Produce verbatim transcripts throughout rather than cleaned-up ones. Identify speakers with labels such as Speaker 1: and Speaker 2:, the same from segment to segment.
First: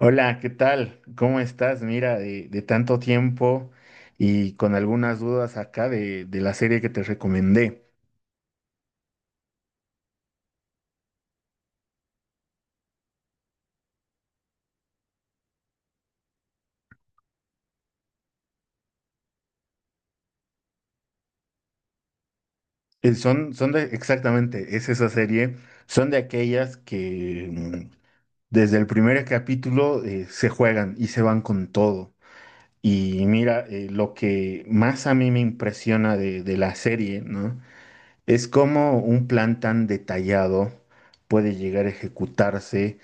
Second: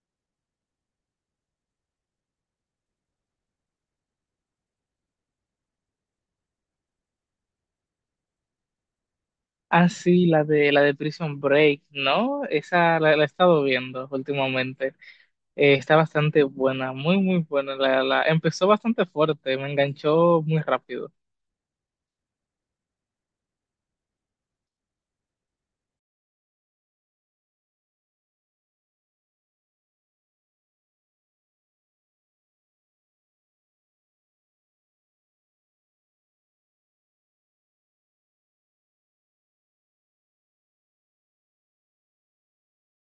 Speaker 1: Hola, ¿qué tal? ¿Cómo estás? Mira, de, de tanto tiempo y con algunas dudas acá de, de la serie que te recomendé.
Speaker 2: Ah, sí, la de, la de Prison Break, ¿no? Esa la, la he estado viendo últimamente. Eh, está bastante buena, muy, muy buena. La, la, empezó bastante fuerte, me enganchó muy rápido.
Speaker 1: Eh, Son, son de, exactamente, es esa serie, son de aquellas que mm, desde el primer capítulo eh, se juegan y se van con todo. Y mira, eh, lo que más a mí me impresiona de, de la serie, ¿no? Es como un plan tan detallado puede llegar a ejecutarse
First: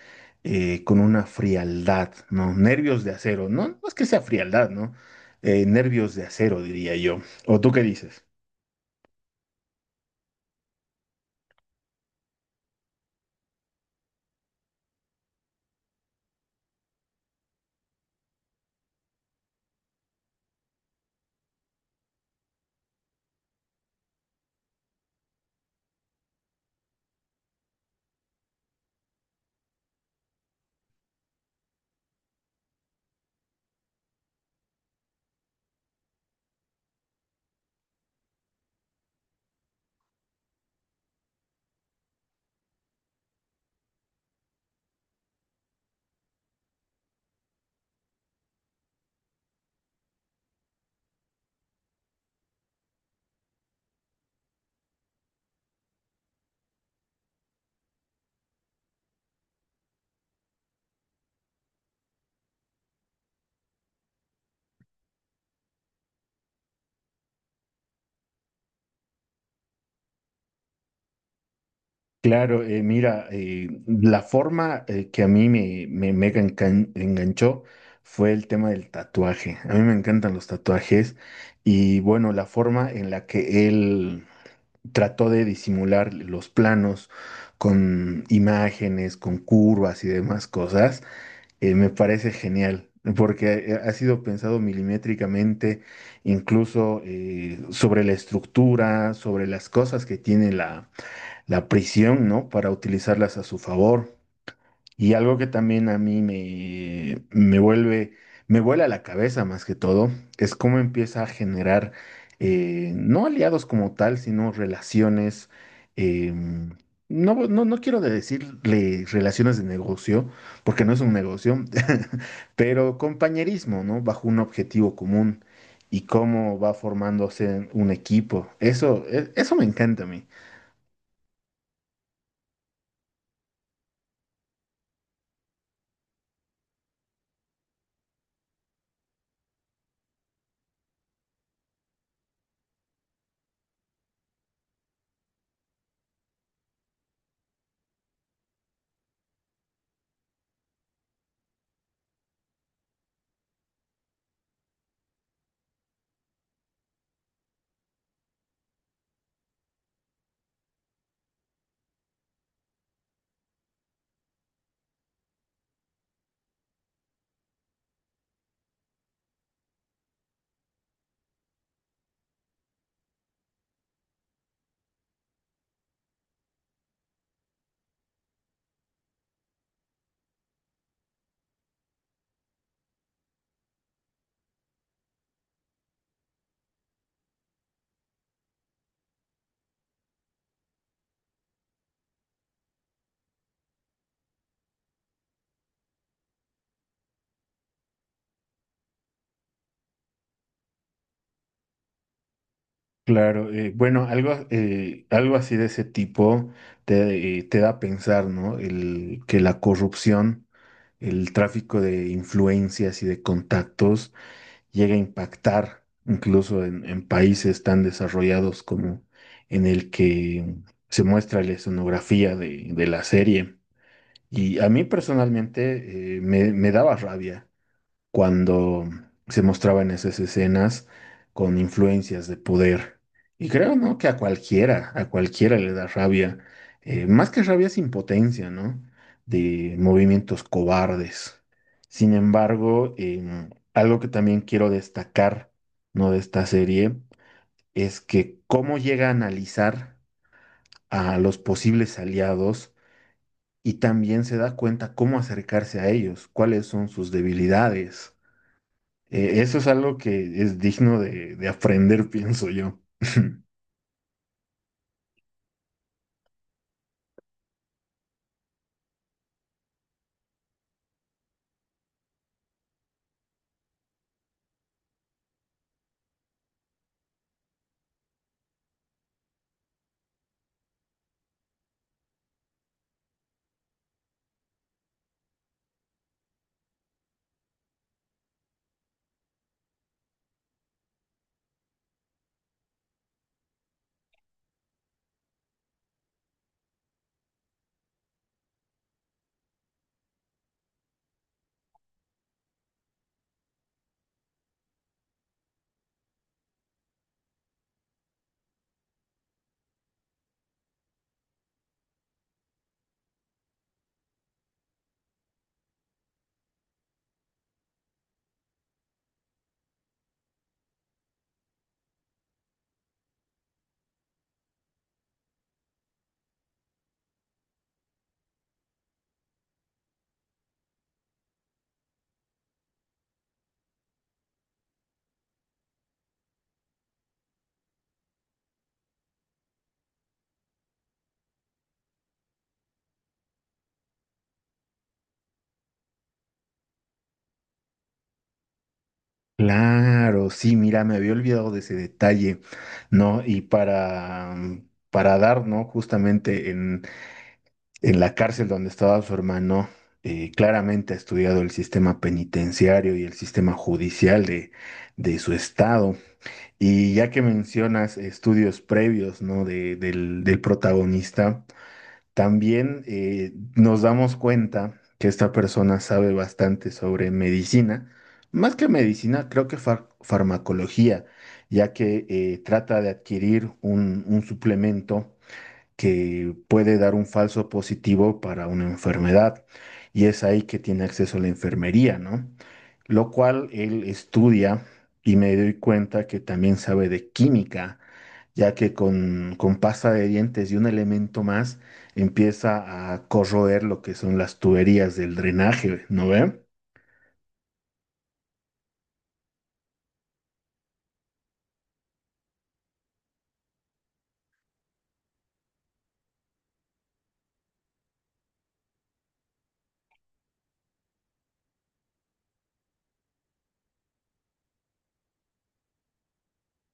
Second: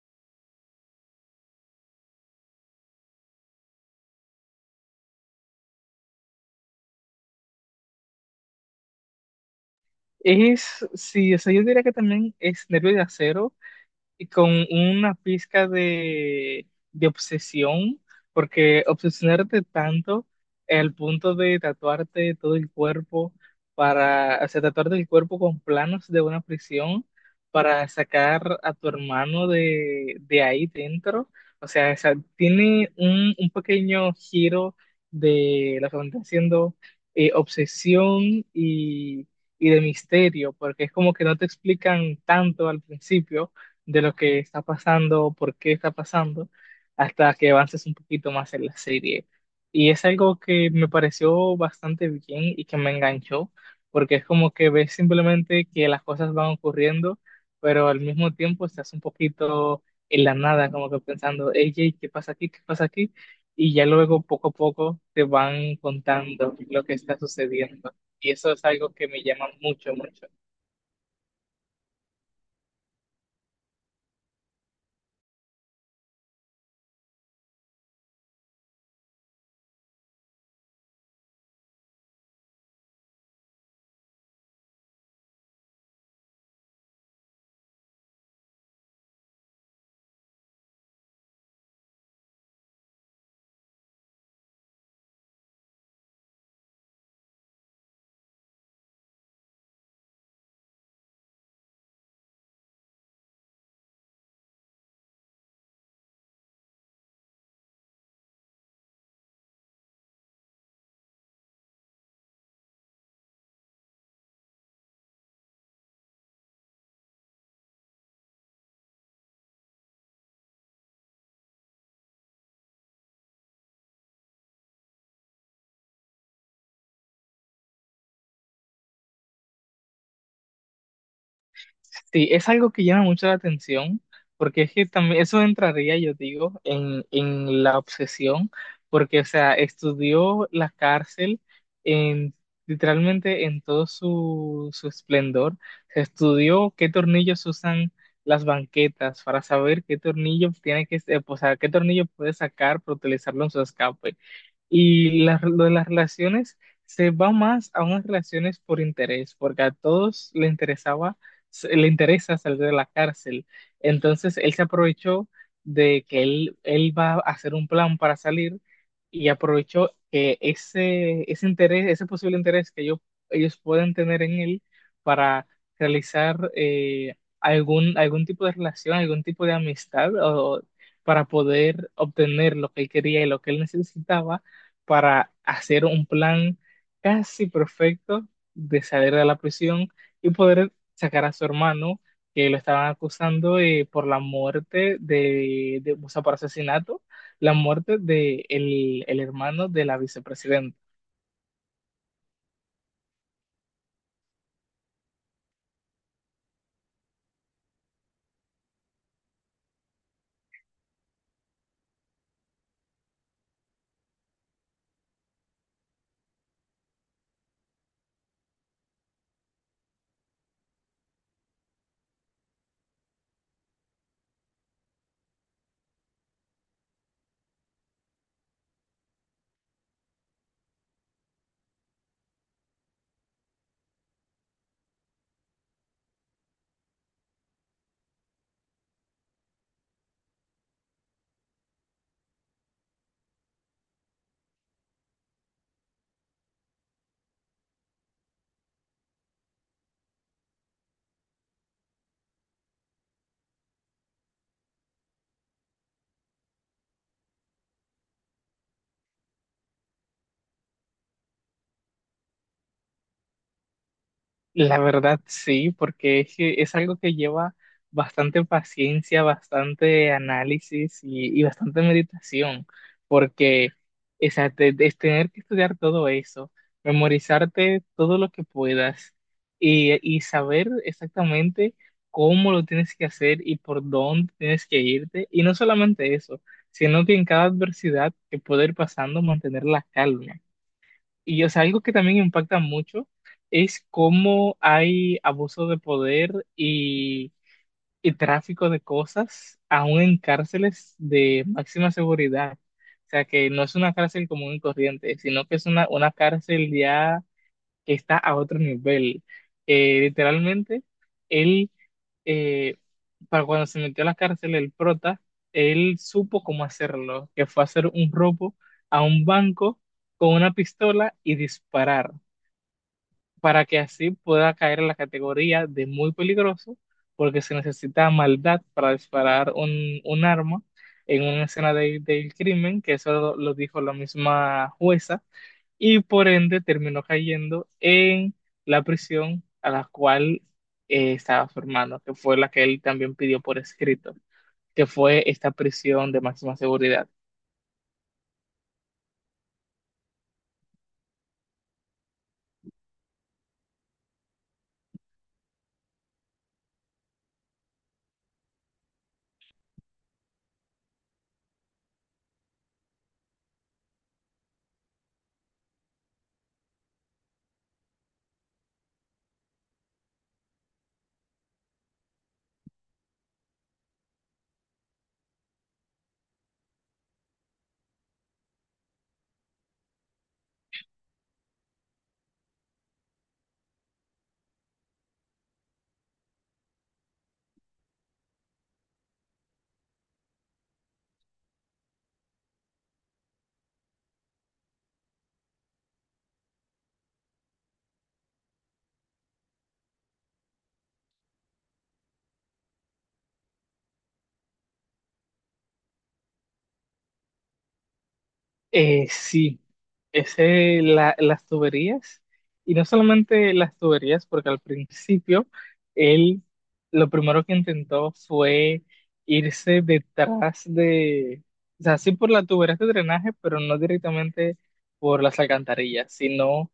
Speaker 1: eh, con una frialdad, ¿no? Nervios de acero, ¿no? No es que sea frialdad, ¿no? Eh, nervios de acero, diría yo. ¿O tú qué dices?
Speaker 2: Es, sí, o sea, yo diría que también es Nervio de Acero, y con una pizca de, de obsesión, porque obsesionarte tanto al punto de tatuarte todo el cuerpo para, o sea, tatuarte el cuerpo con planos de una prisión para sacar a tu hermano de, de ahí dentro. O sea, o sea, tiene un, un pequeño giro de lo que van haciendo, eh, obsesión y, y de misterio, porque es como que no te explican tanto al principio de lo que está pasando, por qué está pasando, hasta que avances un poquito más en la serie. Y es algo que me pareció bastante bien y que me enganchó, porque es como que ves simplemente que las cosas van ocurriendo, pero al mismo tiempo estás un poquito en la nada, como que pensando, hey, ¿qué pasa aquí? ¿Qué pasa aquí? Y ya luego poco a poco te van contando lo que está sucediendo. Y eso es algo que me llama mucho, mucho.
Speaker 1: Claro, eh, mira, eh, la forma eh, que a mí me, me, me engan- enganchó fue el tema del tatuaje. A mí me encantan los tatuajes y bueno, la forma en la que él trató de disimular los planos con imágenes, con curvas y demás cosas, eh, me parece genial. Porque eh, ha sido pensado milimétricamente, incluso eh, sobre la estructura, sobre las cosas que tiene la, la prisión, ¿no? Para utilizarlas a su favor. Y algo que también a mí me, me vuelve, me vuela la cabeza más que todo, es cómo empieza a generar, eh, no aliados como tal, sino relaciones, eh, no, no, no quiero de decirle relaciones de negocio, porque no es un negocio, pero compañerismo, ¿no? Bajo un objetivo común y cómo va formándose un equipo. Eso, e- eso me encanta a mí.
Speaker 2: Sí, es algo que llama mucho la atención, porque es que también eso entraría, yo digo, en, en la obsesión, porque, o sea, estudió la cárcel en, literalmente en todo su, su esplendor. Se estudió qué tornillos usan las banquetas para saber qué tornillo tiene que, eh, o sea, qué tornillo puede sacar para utilizarlo en su escape. Y la- lo de las relaciones se va más a unas relaciones por interés, porque a todos le interesaba se- le interesa salir de la cárcel. Entonces él se aprovechó de que él, él va a hacer un plan para salir y aprovechó que ese, ese interés, ese posible interés que ellos, ellos pueden tener en él para realizar eh, algún, algún tipo de relación, algún tipo de amistad o para poder obtener lo que él quería y lo que él necesitaba para hacer un plan casi perfecto de salir de la prisión y poder sacar a su hermano, que lo estaban acusando de- por la muerte de, de- o sea, por asesinato, la muerte de el el hermano de la vicepresidenta.
Speaker 1: Claro, eh, bueno, algo, eh, algo así de ese tipo te, eh, te da a pensar, ¿no? El, que la corrupción, el tráfico de influencias y de contactos llega a impactar incluso en, en países tan desarrollados como en el que se muestra la escenografía de, de la serie. Y a mí personalmente eh, me, me daba rabia cuando se mostraban esas escenas con influencias de poder. Y creo, ¿no? Que a cualquiera, a cualquiera le da rabia. Eh, más que rabia es impotencia, ¿no? De movimientos cobardes. Sin embargo, em, algo que también quiero destacar, ¿no? De esta serie es que cómo llega a analizar a los posibles aliados y también se da cuenta cómo acercarse a ellos, cuáles son sus debilidades, eh, eso es algo que es digno de, de aprender, pienso yo.
Speaker 2: La verdad sí, porque es, que es algo que lleva bastante paciencia, bastante análisis y, y bastante meditación, porque o sea, te- es tener que estudiar todo eso, memorizarte todo lo que puedas y, y saber exactamente cómo lo tienes que hacer y por dónde tienes que irte. Y no solamente eso, sino que en cada adversidad que puede ir pasando, mantener la calma. Y o sea, algo que también impacta mucho es cómo hay abuso de poder y, y tráfico de cosas, aún en cárceles de máxima seguridad. O sea, que no es una cárcel común y corriente, sino que es una, una cárcel ya que está a otro nivel. Eh, literalmente, él, eh, para cuando se metió a la cárcel, el prota, él supo cómo hacerlo, que fue hacer un robo a un banco con una pistola y disparar para que así pueda caer en la categoría de muy peligroso, porque se necesita maldad para disparar un, un arma en una escena de- del crimen, que eso lo, lo dijo la misma jueza, y por ende terminó cayendo en la prisión a la cual eh, estaba su hermano, que fue la que él también pidió por escrito, que fue esta prisión de máxima seguridad.
Speaker 1: Claro, sí, mira, me había olvidado de ese detalle, ¿no? Y para, mm, para dar, ¿no? Justamente en, en la cárcel donde estaba su hermano, eh, claramente ha estudiado el sistema penitenciario y el sistema judicial de, de su estado. Y ya que mencionas estudios previos, ¿no? De, del, del protagonista. También eh, nos damos cuenta que esta persona sabe bastante sobre medicina, más que medicina, creo que far- farmacología, ya que eh, trata de adquirir un, un suplemento que puede dar un falso positivo para una enfermedad, y es ahí que tiene acceso a la enfermería, ¿no? Lo cual él estudia y me doy cuenta que también sabe de química ya que con, con pasta de dientes y un elemento más empieza a corroer lo que son las tuberías del drenaje, ¿no ve?
Speaker 2: Eh, sí. Ese, la- las tuberías, y no solamente las tuberías, porque al principio él lo primero que intentó fue irse detrás de, o sea, sí por las tuberías de drenaje, pero no directamente por las alcantarillas, sino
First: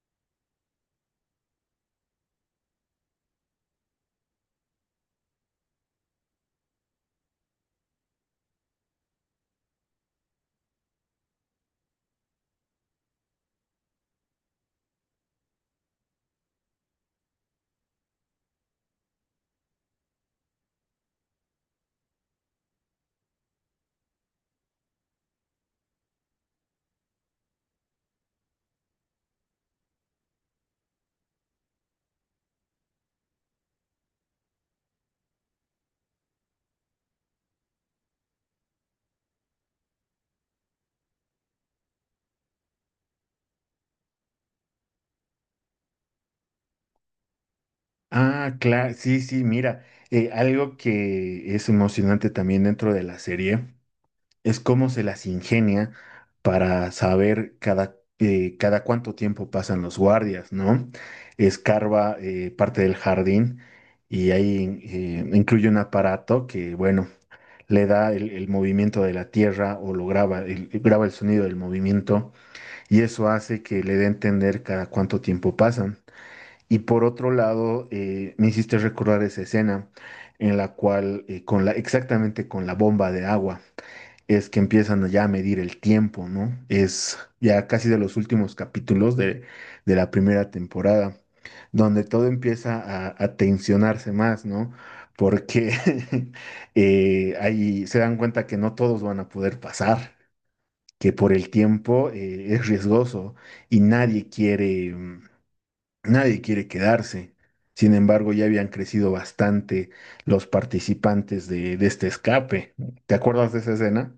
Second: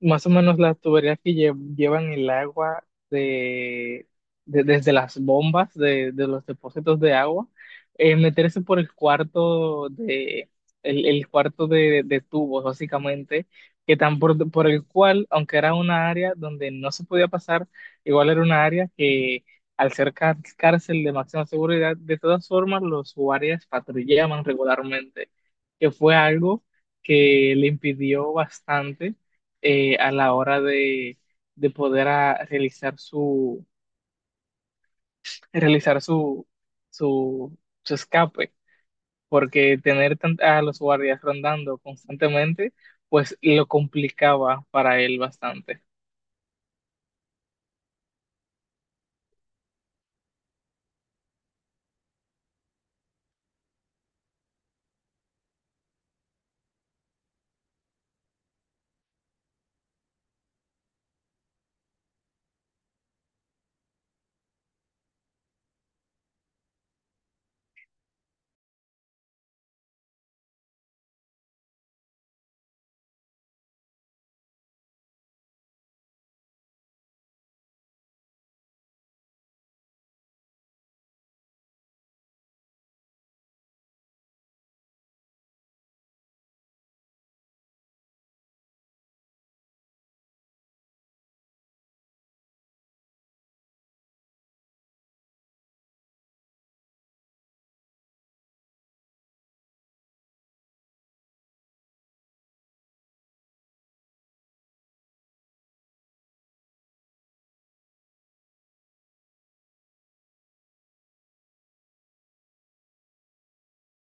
Speaker 2: más o menos las tuberías que lle- llevan el agua de, de- desde las bombas de, de los depósitos de agua, eh, meterse por el cuarto de el, el cuarto de, de tubos, básicamente, que tan por, por el cual, aunque era una área donde no se podía pasar, igual era una área que al ser cá- cárcel de máxima seguridad, de todas formas los guardias patrullaban regularmente, que fue algo que le impidió bastante eh, a la hora de, de poder ah, realizar su, realizar su, su, su escape, porque tener tan- a los guardias rondando constantemente, pues lo complicaba para él bastante.
Speaker 1: Ah, claro, sí, sí, mira, eh, algo que es emocionante también dentro de la serie es cómo se las ingenia para saber cada, eh, cada cuánto tiempo pasan los guardias, ¿no? Escarba eh, parte del jardín y ahí eh, incluye un aparato que, bueno, le da el, el movimiento de la tierra o lo graba, el- graba el sonido del movimiento y eso hace que le dé a entender cada cuánto tiempo pasan. Y por otro lado, eh, me hiciste recordar esa escena en la cual, eh, con la, exactamente con la bomba de agua es que empiezan ya a medir el tiempo, ¿no? Es ya casi de los últimos capítulos de, de la primera temporada, donde todo empieza a, a tensionarse más, ¿no? Porque eh, ahí se dan cuenta que no todos van a poder pasar, que por el tiempo eh, es riesgoso y nadie quiere, mm, nadie quiere quedarse. Sin embargo, ya habían crecido bastante los participantes de, de este escape. ¿Te acuerdas de esa escena?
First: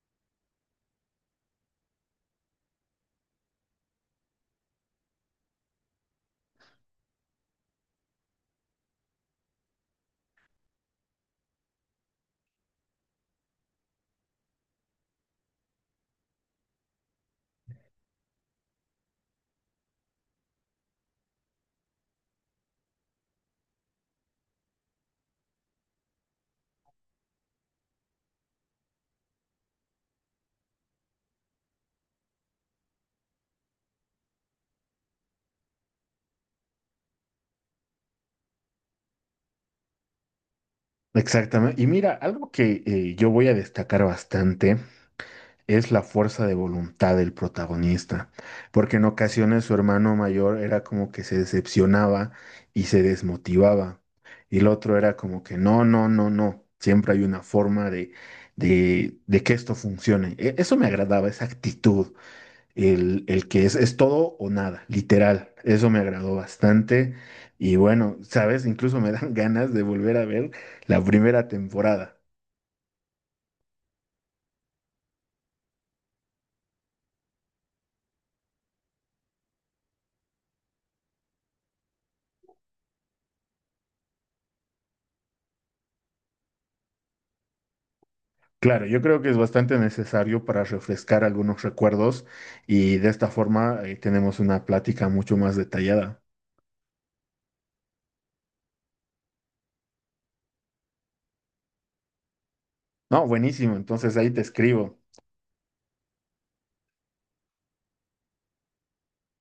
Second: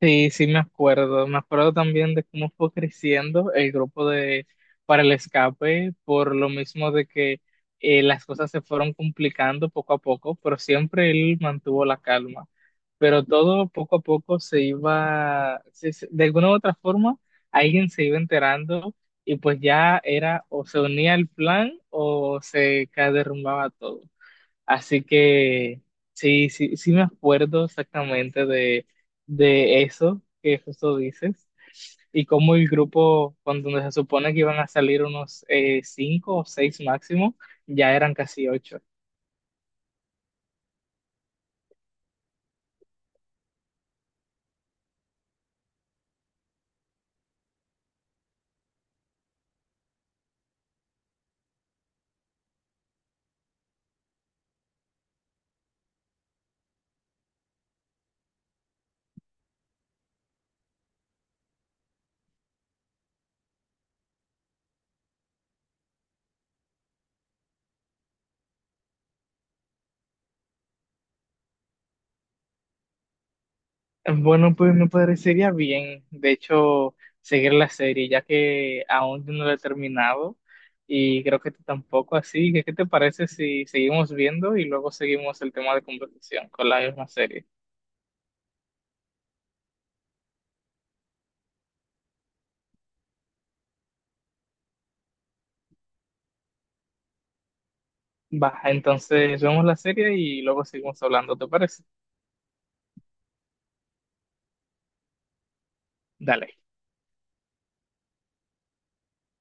Speaker 2: Sí, sí me acuerdo. Me acuerdo también de cómo fue creciendo el grupo de para el escape, por lo mismo de que eh, las cosas se fueron complicando poco a poco, pero siempre él mantuvo la calma. Pero todo poco a poco se iba, se- se- de alguna u otra forma, alguien se iba enterando y pues ya era o se unía al plan o se ca- derrumbaba todo. Así que sí, sí, sí me acuerdo exactamente de, de eso que justo dices y cómo el grupo, cuando se supone que iban a salir unos eh, cinco o seis máximo, ya eran casi ocho.
Speaker 1: Exactamente. Y mira, algo que eh, yo voy a destacar bastante es la fuerza de voluntad del protagonista, porque en ocasiones su hermano mayor era como que se decepcionaba y se desmotivaba, y el otro era como que no, no, no, no, siempre hay una forma de, de, de que esto funcione. E- Eso me agradaba, esa actitud el, el que es, es todo o nada, literal. Eso me agradó bastante. Y bueno, sabes, incluso me dan ganas de volver a ver la primera temporada.
Speaker 2: Bueno, pues me parecería bien, de hecho, seguir la serie, ya que aún yo no la he terminado y creo que tú tampoco, así que ¿qué te parece si seguimos viendo y luego seguimos el tema de conversación con la misma serie?
Speaker 1: Claro, yo creo que es bastante necesario para refrescar algunos recuerdos y de esta forma eh, tenemos una plática mucho más detallada.
Speaker 2: Va, entonces vemos la serie y luego seguimos hablando, ¿te parece?
Speaker 1: No, buenísimo, entonces ahí te escribo.
Speaker 2: Dale.